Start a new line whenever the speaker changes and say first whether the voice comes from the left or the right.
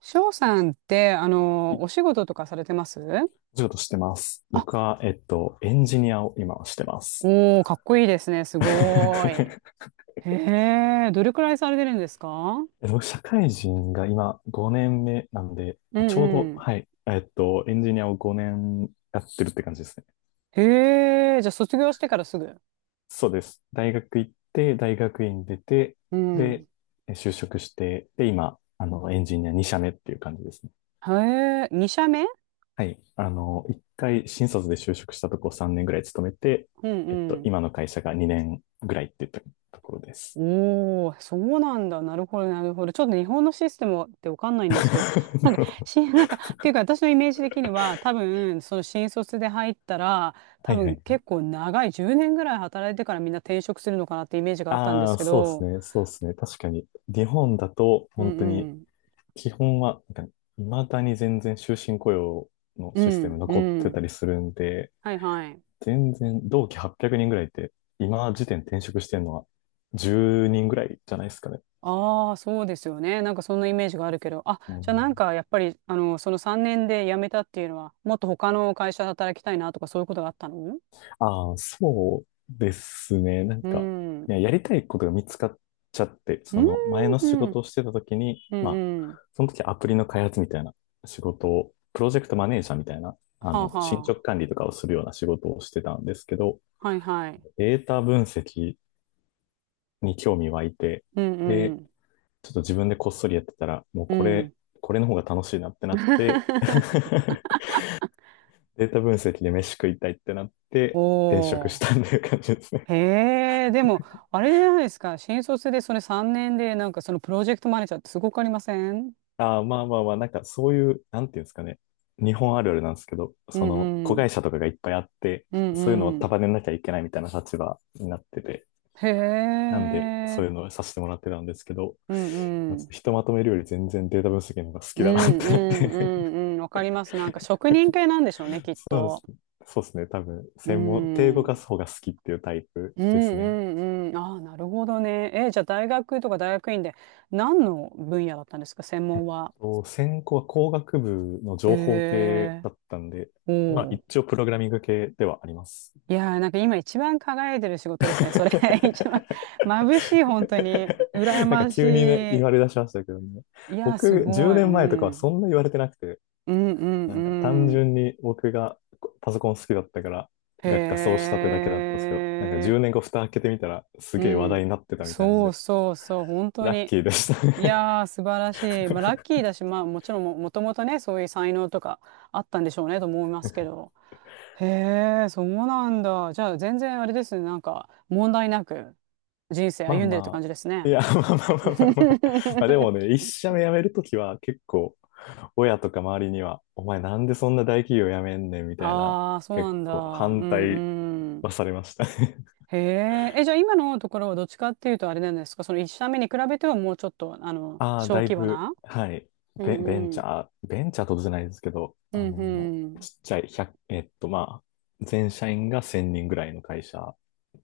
right: 翔さんって、
left: い
right: お仕事とかされてます？
left: お仕事してます。僕
right: あ、
left: は、エンジニアを今はしてます。
right: おー、かっこいいですね。すごーい。へえ、どれくらいされてるんですか？
left: 僕、社会人が今5年目なんで、
right: う
left: ちょう
right: ん
left: ど、
right: うん。
left: はい、エンジニアを5年やってるって感じですね。
right: へえ、じゃあ卒業してからすぐ。
left: そうです。大学行って、大学院出て、
right: うん。
left: で、就職して、で、今、エンジニア2社目っていう感じですね。
right: へえ、2社目？
left: はい。1回新卒で就職したとこ3年ぐらい勤めて、
right: うんうん。
left: 今の会社が2年ぐらいって言ったところです。
right: おお、そうなんだ。なるほど、なるほど。ちょっと日本のシステムってわかんないんですけど、なん
left: な
right: か、
left: るほ
right: なんか、っていうか私のイメージ的には、多分、その新卒で入ったら、
left: は
right: 多
left: いは
right: 分
left: い。
right: 結構長い10年ぐらい働いてからみんな転職するのかなってイメージがあったんで
left: あ
right: す
left: あ、
right: け
left: そうです
right: ど、
left: ね。そうですね。確かに。日本だと、
right: う
left: 本
right: ん
left: 当に、
right: うん。
left: 基本は、なんか、未だに全然終身雇用の
right: う
left: システム
right: んう
left: 残ってた
right: ん。
left: りするんで、
right: はいはい。
left: 全然、同期800人ぐらいって、今時点転職してるのは10人ぐらいじゃないですかね。
right: ああ、そうですよね。なんかそんなイメージがあるけど、あ、
left: う
right: じゃあ
left: ん。
right: なんかやっぱり、その3年で辞めたっていうのは、もっと他の会社で働きたいなとかそういうことがあったの？
left: ああ、そうですね。なん
right: う
left: か、い
right: ん。
left: や、やりたいことが見つかっちゃって、そ
right: う
left: の前の仕
right: ん。
left: 事をしてた時に、
right: うん
left: まあ、
right: うん。
left: その時アプリの開発みたいな仕事を、プロジェクトマネージャーみたいな、
right: はあ
left: 進
right: は
left: 捗管理とかをするような仕事をしてたんですけど、
right: あ。はいはい。
left: データ分析に興味湧いて、
right: うんう
left: で、
right: ん。
left: ちょっと自分でこっそりやってたら、もう
right: う
left: これ、
right: ん。
left: これの方が楽しいなってなって、データ分析で飯食いたいってなって、転職
right: お
left: し
right: ー。
left: たんていう感じですね。
right: へえ、でも、あれじゃないですか。新卒でそれ3年で、なんかそのプロジェクトマネージャーってすごくありません？
left: ああ、まあまあまあ、なんかそういう、なんていうんですかね。日本あるあるなんですけど、
right: う
left: その、
right: んう
left: 子
right: ん。
left: 会社とかがいっぱいあって、
right: うん
left: そういうのを
right: うん。
left: 束ねなきゃいけないみたいな立場になってて、
right: へ
left: なんで、そ
right: え。
left: ういうのをさせてもらってたんですけど、
right: うん
left: まあ、
right: う
left: ちょっと
right: ん。
left: ひとまとめるより全然データ分析の方が好
right: う
left: き
right: んう
left: だなってなっ
right: んう
left: て。
right: んうん。わかります。なんか職人系なんでしょうね、き っ
left: そうで
right: と。
left: すね。そうですね。多分、
right: う
left: 専門、手動か
right: ん。
left: す方が好きっていうタイプ
right: うん
left: ですね。
right: うんうん。ああ、なるほどね。えじゃあ大学とか大学院で何の分野だったんですか、専門は。
left: と専攻は工学部の
right: へ
left: 情報系
right: え
left: だったんで、
right: お
left: まあ
right: お。
left: 一応プログラミング系ではあります。
right: いやー、なんか今一番輝いてる仕事ですね。それ 一番 眩しい、本当に。羨
left: なんか
right: まし
left: 急にね、言
right: い。
left: われ出しましたけどね。
right: いやー、す
left: 僕、
right: ご
left: 10
right: い。う
left: 年前とかはそん
right: ん。
left: な言われてなくて、
right: うん
left: なんか単
right: うん
left: 純に僕がパソコン好きだったから、
right: うん。へ
left: 学科そうしたってだけだったんですけど、なんか10
right: え。
left: 年後蓋開けてみたら、す
right: う
left: げえ話題
right: ん。
left: になってたみたいなん
right: そう
left: で、
right: そうそう、本当
left: ラッ
right: に。
left: キーでした
right: い
left: ね。
right: やー、素晴らしい。まあ、ラッキーだし、まあ、もちろんも、もともとね、そういう才能とかあったんでしょうね、と思いますけど。へえ、そうなんだ。じゃあ、全然あれですね、なんか、問題なく人生
left: まあ
right: 歩んでるって
left: ま
right: 感じですね。
left: あ、いや、まあまあまあまあまあ。まあで もね、一社目辞めるときは結構、親とか周りには、お前なんでそんな大企業辞めんねんみたいな、
right: ああ、そうな
left: 結
right: んだ。
left: 構
right: う
left: 反
right: ん
left: 対
right: う
left: は
right: ん。
left: されましたね。
right: へえ、え、じゃあ今のところはどっちかっていうとあれなんですか、その一社目に比べてはもうちょっと、
left: ああ、
right: 小
left: だい
right: 規模
left: ぶ、
right: な？
left: はい。
right: うん
left: ベ、ベン
right: う
left: チ
right: ん。
left: ャー、ベンチャーとじゃないですけど、
right: うんう
left: ち
right: ん。
left: っちゃい、1、まあ、全社員が1000人ぐらいの会社。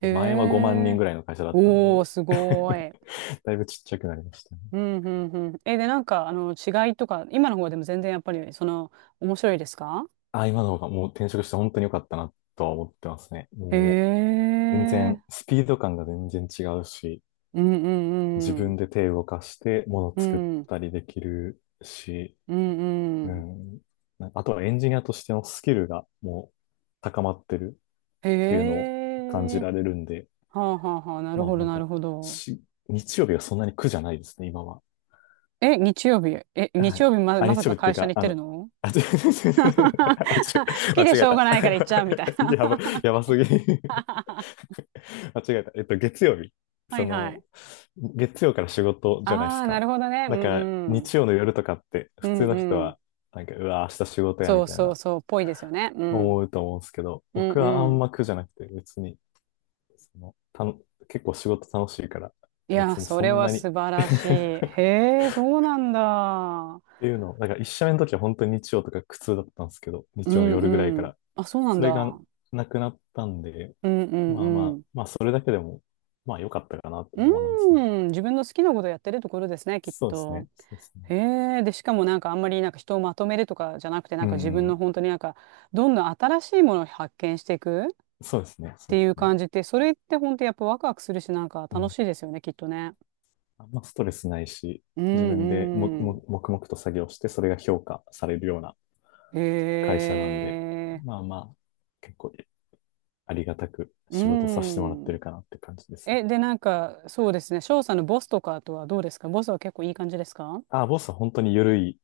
right: え
left: で前は5万人
right: え
left: ぐらいの会社だったんで、
right: おー、すご ーい。
left: だいぶちっちゃくなりましたね。
right: うん、うん、うん。え、で、なんか、違いとか、今の方でも全然やっぱり、その、面白いですか？
left: ああ、今の方がもう転職して本当に良かったなとは思ってますね。
right: へ
left: もう、全
right: え、
left: 然、スピード感が全然違うし、
right: うん、う
left: 自
right: ん、う
left: 分
right: ん。
left: で手を動かして物
right: う
left: 作っ
right: ん、
left: たりできるし、
right: うん、う
left: う
right: ん。
left: ん。なんかあとはエンジニアとしてのスキルがもう高まってるっていうのを
right: へ
left: 感
right: え、
left: じられるんで、
right: はあ、はあ、はあ、なる
left: まあ
right: ほど、
left: なん
right: なる
left: か
right: ほど。
left: し、日曜日がそんなに苦じゃないですね、今は。
right: え、日曜日、
left: はい。あ、
right: まさ
left: 日曜
right: か
left: 日ってい
right: 会
left: う
right: 社に
left: か、
right: 行ってるの？
left: あ、違 う、
right: 好
left: 間
right: きで
left: 違
right: し
left: え
right: ょうが
left: た。
right: ないから行っちゃうみたい
left: やば、
right: な？
left: やばすぎ。間違えた。月曜日。
right: は
left: そ
right: いは
left: の、
right: い。
left: 月曜から仕事
right: あ
left: じゃないです
right: あ、な
left: か。
right: るほどね。う
left: だか
right: ん
left: ら、
right: うん。
left: 日曜の夜とかって、
right: う
left: 普
right: ん
left: 通の人
right: うん。
left: は、なんか、うわ、明日仕事や、
right: そ
left: み
right: う
left: たい
right: そう
left: な、
right: そう、ぽいですよね。う
left: 思
right: ん。
left: うと思うんですけど、
right: うん
left: 僕は
right: う
left: あん
right: ん。
left: ま苦じゃなくて、別に、その、たの、結構仕事楽しいから、
right: いや、
left: 別に
right: そ
left: そ
right: れ
left: ん
right: は
left: なに
right: 素晴らしい。へえ、そうなんだ。
left: っていうのを、だから一社目の時は本当に日曜とか苦痛だったんですけど、
right: う
left: 日曜の
right: ん
left: 夜ぐらいか
right: うん。
left: ら。
right: あ、そうなん
left: それが
right: だ。
left: なくなったんで、
right: うんう
left: まあま
right: んう
left: あ、
right: ん。
left: まあそれだけでも、まあ良かったかなと
right: う
left: 思いますね。
right: ん、自分の好きなことやってるところですね、きっ
left: そうです
right: と。
left: ね。そうですね。
right: へえ、で、しかもなんかあんまりなんか人をまとめるとかじゃなくて、な
left: う
right: んか自分の
left: ん。
right: 本当になんか、どんどん新しいものを発見していくっ
left: そうですね。そう
right: て
left: で
right: い
left: す
right: う
left: ね。
right: 感じって、それって本当やっぱワクワクするし、なんか
left: う
right: 楽
left: ん。
right: しいですよね、きっとね。
left: あんまストレスないし、
right: う
left: 自分でも、
right: んうん。
left: も、黙々と作業して、それが評価されるような会
right: へ
left: 社なんで、
right: え。
left: まあまあ、結構ありがたく
right: う
left: 仕事させてもらって
right: ん。
left: るかなって感じですね。
right: え、で、なんか、そうですね。翔さんのボスとかとはどうですか？ボスは結構いい感じですか？
left: ああ、ボスは本当に緩い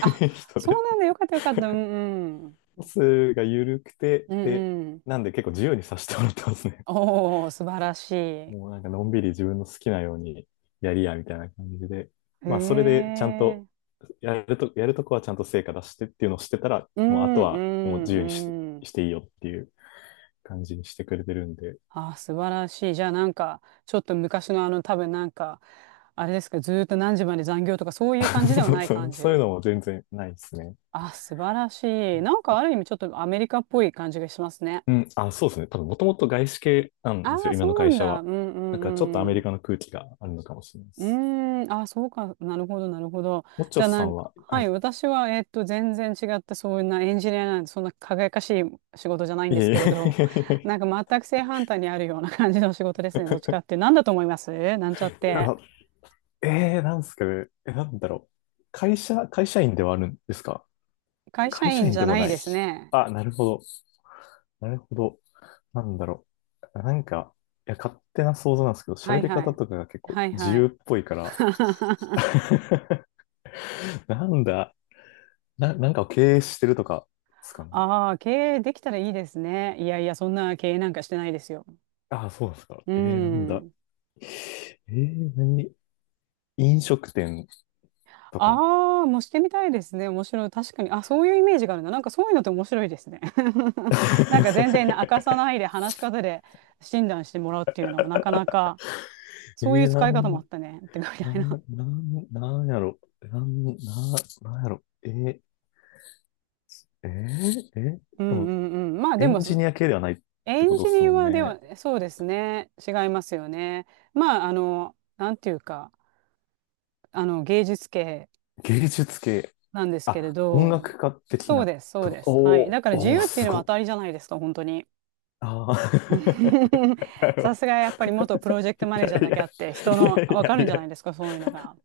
right: あ、
left: 人
right: そう
left: で
right: なんだ。よかったよかった。うんうん。
left: トスが緩くて、
right: うん
left: で、
right: うん。
left: なんで結構自由にさせてもらってますね。
right: おー、素晴らしい。へ
left: もうなんかのんびり自分の好きなようにやりや、みたいな感じで。まあ、それでちゃん
right: え。
left: と、やるとこはちゃんと成果出してっていうのをしてたら、
right: う
left: もうあ
right: ん
left: と
right: う
left: はもう自由に
right: んうん。
left: していいよっていう感じにしてくれてるんで。
right: あ、素晴らしい。じゃあなんか、ちょっと昔の多分なんか、あれですか、ずーっと何時まで残業とかそういう感じで は
left: そう
right: ない
left: そ
right: 感
left: う
right: じ。
left: そういうのも全然ないですね。
right: あ、素晴らしい。なんかある意味ちょっとアメリカっぽい感じがしますね。
left: うん。あ、そうですね。多分もともと外資系なん
right: あ
left: ですよ、
right: あ、
left: 今
right: そ
left: の
right: うな
left: 会
right: ん
left: 社
right: だ。う
left: は。
right: んう
left: なんかちょっとアメ
right: んう
left: リ
right: ん。
left: カの空気があるのかもしれないで
right: う
left: す。
right: ーん、あ、そうか、なるほど、なるほど。
left: もっち
right: じ
left: ょ
right: ゃあ、
left: さ
right: なん
left: ん
right: か、
left: は、は
right: は
left: い。
right: い、私は、全然違って、そんなエンジニアなんて、そんな輝かしい仕事じゃないん
left: い
right: です
left: えいえ
right: けれど、
left: いえ
right: な
left: い。
right: んか全く正反対にあるような感じの仕事ですね、どっちかって。なんだと思います？なんちゃっ
left: う
right: て。
left: わ。なんすかね。なんだろう。会社員ではあるんですか？
right: 会社
left: 会社
right: 員
left: 員
right: じゃ
left: でも
right: ない
left: ない。
right: ですね。
left: あ、なるほど。なるほど。なんだろう。なんか、いや、勝手な想像なんですけど、
right: は
left: 喋
right: い
left: り
right: は
left: 方
right: い。
left: とかが結構
right: はい
left: 自
right: は
left: 由
right: い。
left: っぽいから、なんだ、なんかを経営してるとかですかね。
right: ああ、経営できたらいいですね。いやいや、そんな経営なんかしてないですよ。
left: ああ、そうなんですか？
right: う
left: なんだ。
right: ん。
left: 何、飲食店とか。
right: ああ、もうしてみたいですね。面白い。確かに。あ、そういうイメージがあるな。なんかそういうのって面白いですね。なんか全然明かさ ないで話し方で診断してもらうっていうのもなかなか、
left: え
right: そういう
left: ー、な
right: 使い方
left: ん、
right: もあったね。ってみた
left: な
right: いな。
left: ん、ななんやろ。なんやろ。えー、えー
right: う
left: で
right: んう
left: も、
right: んうん。まあ
left: エ
right: でも、
left: ンジ
right: そ
left: ニア系ではないっ
right: エ
left: てこ
right: ン
left: と
right: ジ
left: です
right: ニ
left: もん
right: アで
left: ね。
right: は、そうですね。違いますよね。まあ、なんていうか、芸術系
left: 芸術系。
right: なんですけれ
left: あ、音
right: ど、
left: 楽家的
right: そう
left: な
right: です、そ
left: と
right: うです。はい。
left: こ。
right: だから
left: お
right: 自
left: ー、おー、
right: 由ってい
left: す
right: うの
left: ご
right: は
left: っ。
right: 当たりじゃないですか、本当に。
left: あ
right: うん
left: ー。 なるほ
right: さすが
left: ど。
right: やっぱり元プロジェクト
left: い
right: マネージャー
left: やい
right: だけあ
left: や、
right: って人
left: いや
right: のわか
left: い
right: る
left: や
right: ん
left: い
right: じゃ
left: や。
right: ないですか？そういうのが。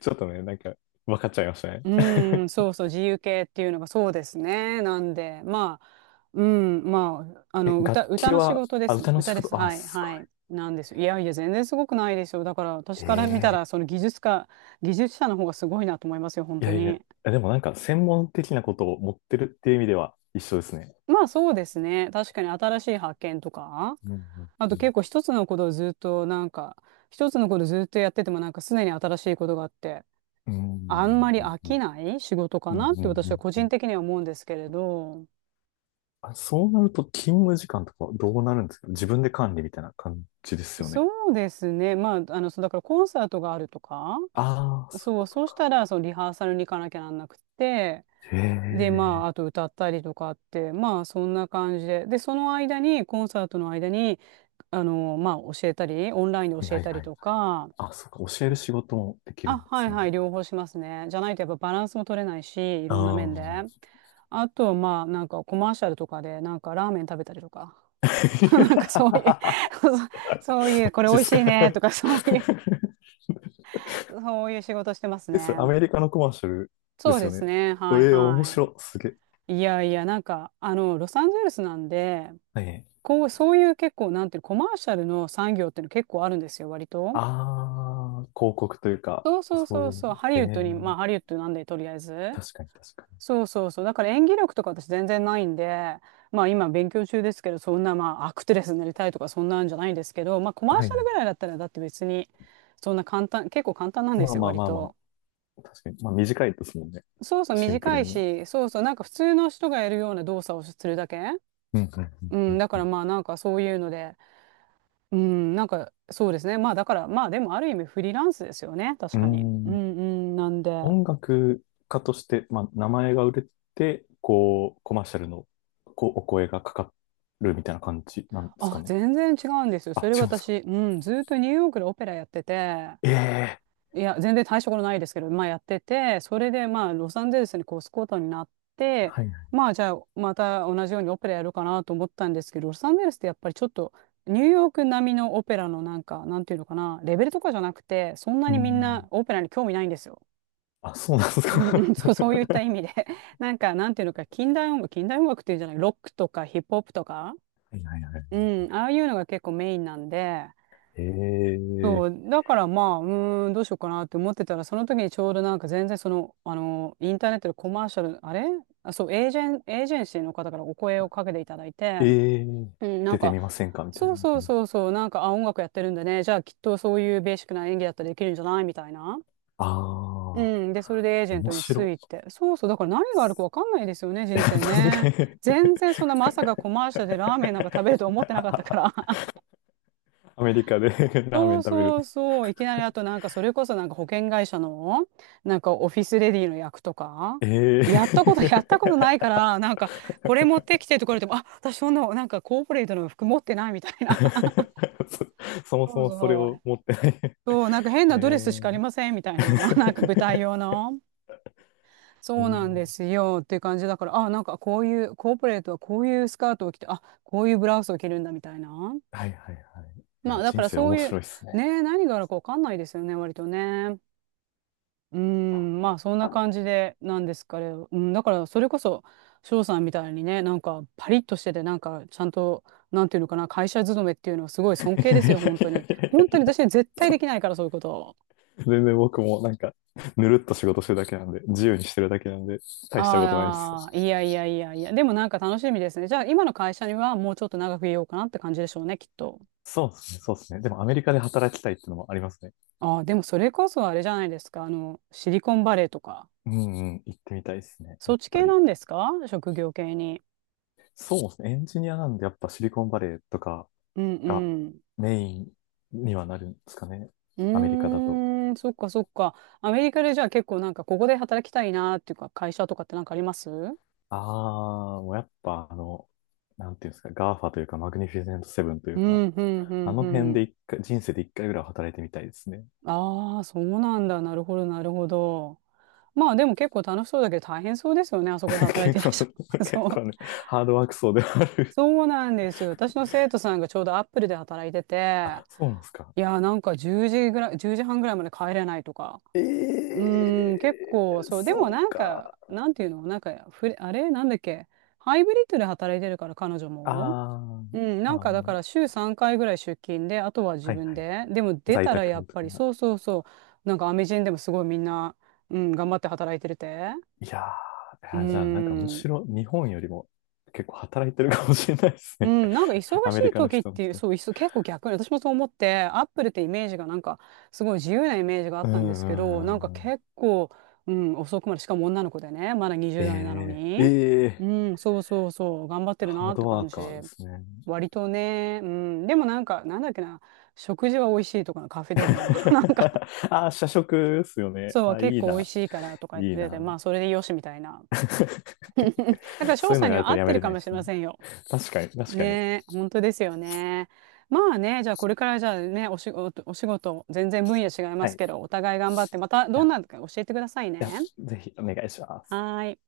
left: ちょっとね、なんか、分かっちゃいましたね。
right: うんそうそう自由形っていうのがそうですね。なんでまあうんまああ
left: え、
right: の
left: 楽
right: 歌
left: 器
right: の仕
left: は、
right: 事で
left: あ、
right: すね。
left: 歌の
right: 歌
left: 仕
right: です
left: 事、あ、
right: はい
left: すごい。
right: はいなんですよ。いやいや全然すごくないですよ。だから私から見た
left: ええ。
right: らその技術者の方がすごいなと思いますよ本
left: い
right: 当
left: やいや、
right: に。
left: でもなんか、専門的なことを持ってるっていう意味では一緒ですね。
right: まあそうですね。確かに新しい発見とか。
left: うんうんうん
right: あと結構一つのことをずっとやっててもなんか常に新しいことがあって、
left: う
right: あ
left: ん。
right: んまり
left: う
right: 飽
left: ん。
right: きない仕事か
left: うんうん
right: なっ
left: うん
right: て
left: う
right: 私は
left: ん
right: 個
left: う
right: 人
left: ん。
right: 的には思うんですけれど、
left: あ、そうなると勤務時間とかどうなるんですか？自分で管理みたいな感じですよね。
right: そうですね。まあ、そうだからコンサートがあるとか、
left: ああ、そういう
right: そう、
left: こと
right: そうした
left: か。
right: らそのリハーサルに行かなきゃなんなくて、
left: へ
right: で、
left: え。
right: まあ、あと歌ったりとかって、まあ、そんな感じで。で、その間に、コンサートの間に、まあ、教えたり、オンラインで
left: はい
right: 教え
left: はい
right: たり
left: はい。
right: とか、
left: あ、そうか。教える仕事もできる
right: あ、
left: んで
right: は
left: す
right: い
left: ね。
right: はい、両方しますね。じゃないとやっぱバランスも取れないし、い
left: あ
right: ろんな面で。
left: あ。
right: あと、まあ、なんかコマーシャルとかで、なんかラーメン食べたりとか、なんかそういう そうそうい
left: マ
right: う、これ美
left: ジっ
right: 味
left: す
right: し
left: か？
right: いねとか、そういう、そういう仕事してます
left: え、
right: ね。
left: それアメリカのコマーシャルで
right: そう
left: す
right: で
left: よ
right: す
left: ね。
right: ね、
left: え
right: はい
left: え、面
right: は
left: 白い。すげえ。
right: い。いやいや、なんか、ロサンゼルスなんで、
left: はい。
right: こう、そういう結構、なんていうのコマーシャルの産業っていうの結構あるんですよ、割と。
left: ああ、広告というか、
right: そうそう
left: そう
right: そ
left: い
right: う
left: うの
right: そう、
left: が。
right: ハリ
left: へ
right: ウッド
left: え。
right: に、まあ、ハリウッドなんで、とりあえず。
left: 確かに確かに。
right: そうそうそう。だから演技力とか私全然ないんで、まあ今勉強中ですけど、そんなまあアクテレスになりたいとかそんなんじゃないんですけど、まあコマー
left: は
right: シ
left: い
right: ャル
left: は
right: ぐ
left: い。
right: らいだったらだって別にそんな簡単、結構簡単なんで
left: ま
right: す
left: あ
right: よ、
left: まあ
right: 割
left: まあま
right: と。
left: あ。確かに。まあ短いですもんね。
right: そうそう、
left: シンプル
right: 短い
left: に。
right: し、そうそう、なんか普通の人がやるような動作をするだけ。
left: うんう
right: うん、
left: ん
right: だか
left: う
right: ら
left: ん
right: まあなんかそういうので、うん、なんかそうですね。まあだからまあでもある意味フリーランスですよね、確
left: う
right: かに。
left: ん。う
right: う
left: ーん。
right: んうん、なんで。
left: 音楽家として、まあ名前が売れて、こう、コマーシャルのこうお声がかかるみたいな感じなんですか
right: あ、
left: ね。
right: 全然違うんですよ。そ
left: あ、
right: れが
left: 違うんですか？
right: 私、うん、ずっとニューヨークでオペラやってて、
left: ええ
right: いや、全然大したことないですけど、まあやってて、それでまあロサンゼルスに越すことになっ
left: ー。
right: て、
left: はいはい。
right: まあじゃあまた同じようにオペラやるかなと思ったんですけど、ロサンゼルスってやっぱりちょっとニューヨーク並みのオペラのなんか、なんていうのかな、レベルとかじゃなくて、そんな
left: うー
right: にみんな
left: ん。
right: オペラに興味ないんですよ。
left: あ、そうなんです
right: うんうん、
left: か？
right: そう、そういった意味で。なんか、なんていうのか、近代音楽、近代音楽っていうんじゃない、ロックとかヒップホップとか、
left: はいはいはい。
right: うん、ああいうのが結構メインなんで、
left: ええ
right: そ
left: ー。
right: う、だからまあ、うーん、どうしようかなって思ってたら、その時にちょうどなんか全然その、あの、インターネットでコマーシャル、あれあ、そう、エージェンシーの方からお声をかけていただいて、
left: ええー。
right: うん、なん
left: 出て
right: か、
left: みませんかみた
right: そ
left: い
right: う
left: な
right: そう
left: 感じです。
right: そうそう、なんか、あ、音楽やってるんでね、じゃあきっとそういうベーシックな演技だったらできるんじゃないみたいな。う
left: ああ、
right: ん、で、それでエージェン
left: 面
right: トにつ
left: 白
right: いて。そうそう、だから何があるかわかんないですよね、
left: い。
right: 人生
left: 確
right: ね。
left: かに。
right: 全 然そんなまさかコマーシャルでラーメンなんか食べると思ってなかったか
left: あ、
right: ら。
left: アメリカで ラーメ
right: そ
left: ン
right: う
left: 食べる。
right: そうそう。いきなりあとなんかそれこそなんか保険会社のなんかオフィスレディの役とか、
left: ええ
right: やったこと
left: ー。
right: ないから、なんかこれ持ってきてとか言われても、あ、私そんな、なんかコーポレートの服持ってないみたいな。
left: そ、そ もそ
right: そう
left: もそれ
right: そ
left: を
right: う。
left: 持ってない。
right: そう、なんか変 なドレス
left: え
right: しかありませんみたいな。なんか舞台
left: ー。
right: 用の。
left: う
right: そうなん
left: ん。
right: ですよっていう感じだから、あ、なんかこういう、コーポレートはこういうスカートを着て、あ、こういうブラウスを着るんだみたいな。
left: はいはいはい。い
right: ま
left: や、
right: あだか
left: 人
right: ら
left: 生
right: そう
left: 面
right: い
left: 白い
right: う、
left: っすね。
right: ね、何があるかわかんないですよね、割とね。うーん、まあそんな感じでなんですかね。うん、だからそれこそ翔さんみたいにね、なんかパリッとしてて、なんかちゃんと、なんていうのかな、会社勤めっていうのはすごい尊敬
left: いや
right: です
left: いやい
right: よ、本
left: や
right: 当に。
left: いやいや
right: 本当に
left: いや、
right: 私は絶対
left: そ
right: で
left: う。
right: きないから、そういうこと。
left: 全然僕もなんか、ぬるっと仕事してるだけなんで、自由にしてるだけなんで、大したことないです。
right: ああ、いやいやいやいや、でもなんか楽しみですね。じゃあ今の会社にはもうちょっと長くいようかなって感じでしょうね、きっと。
left: そうですね、そうですね。でもアメリカで働きたいってのもありますね。
right: ああ、でもそれこそあれじゃないですか、あの、シリコンバレーとか、
left: うんうん、行ってみたいですね、
right: そ
left: や
right: っ
left: っ
right: ち
left: ぱ
right: 系な
left: り。
right: んですか職業系に。
left: そうですね、エンジニアなんでやっぱシリコンバレーとか、
right: うん
left: が
right: うん。
left: メインにはなるんですかね。
right: う
left: アメリカだと。
right: ーん、そっかそっか。アメリカでじゃあ結構なんかここで働きたいなーっていうか会社とかってなんかありますうん
left: ああ、もうやっぱなんていうんですか、ガーファというか、マグニフィセントセブンとい
right: う
left: うか、
right: んうん
left: あの
right: う
left: 辺で
right: ん。
left: 一回、人生で一回ぐらいは働いてみたいですね。
right: ああ、そうなんだ。なるほどなるほど。まあでも結構楽しそうだけど大変そうですよね。あそこで 働いてい
left: 結
right: らっ
left: 構、
right: しゃる。
left: 結
right: そう。
left: 構ね、ハードワーク層ではある。
right: そうなんですよ。私の生徒さんがちょうどアップルで働いてて、
left: あ、そうなんですか？
right: いやーなんか10時ぐらい、10時半ぐらいまで帰れないとか。
left: え
right: うーん、結
left: え
right: 構、
left: ー、
right: そう、でも
left: そう
right: なんか、
left: か。
right: なんていうの、なんか、あれ、なんだっけ、ハイブリッドで働いてるから、彼女
left: あ
right: も。
left: あ、
right: うん、なん
left: まあ
right: か
left: ま
right: だから
left: あ、
right: 週3回ぐらい出勤で、あとは自
left: はいは
right: 分
left: い。
right: で。でも出
left: 在
right: たらやっ
left: 宅と
right: ぱり、
left: か、
right: そうそうそう、なんかアメ人でもすごいみんな、うん、頑張って働いてるって。
left: いやー、
right: う
left: い
right: ー
left: やじゃあなんかむ
right: ん。
left: しろ日本よりも結構働いてるかもしれないです
right: う
left: ね。
right: ん、なんか忙
left: ア
right: し
left: メリ
right: い
left: カの
right: 時っ
left: 人の
right: ていう、
left: 人。
right: そう、結構逆に、私もそう思って、アップルってイメージがなんか、すごい自由なイメージがあっ
left: うん
right: たんで
left: う
right: すけど、なん
left: んう
right: か
left: んうん。
right: 結構、うん、遅くまで、しかも女の子でね、まだ20代なの
left: ええ
right: に、
left: え
right: う
left: ー
right: ん、そうそうそう、頑張ってる
left: ハー
right: なっ
left: ド
right: て
left: ワ
right: 感
left: ー
right: じ。
left: カーですね。
right: 割とね、うん、でもなんか、なんだっけな、食事は美味しいとかのカフェテリアの、なんか、
left: あー、社食ですよね。
right: そう、
left: あ、
right: 結
left: いい
right: 構美
left: な、
right: 味しいからとか言っ
left: いい
right: てて、
left: な。
right: まあ、それでよしみたいな。だから、翔
left: そういう
right: さ
left: の
right: ん
left: が
right: に
left: ある
right: は
left: と
right: 合っ
left: や
right: て
left: め
right: る
left: れ
right: か
left: ないで
right: もしれ
left: すね。
right: ませんよ。
left: 確かに、確かに。
right: ねえ、本当ですよね。まあね、じゃあこれからじゃあね、お仕事、お仕事、全然分野違いま
left: は
right: す
left: い。
right: けど、お互い頑張って、また
left: あ、
right: どん
left: い
right: なのか教えてください
left: や、
right: ね。
left: ぜひお願いします。
right: はーい。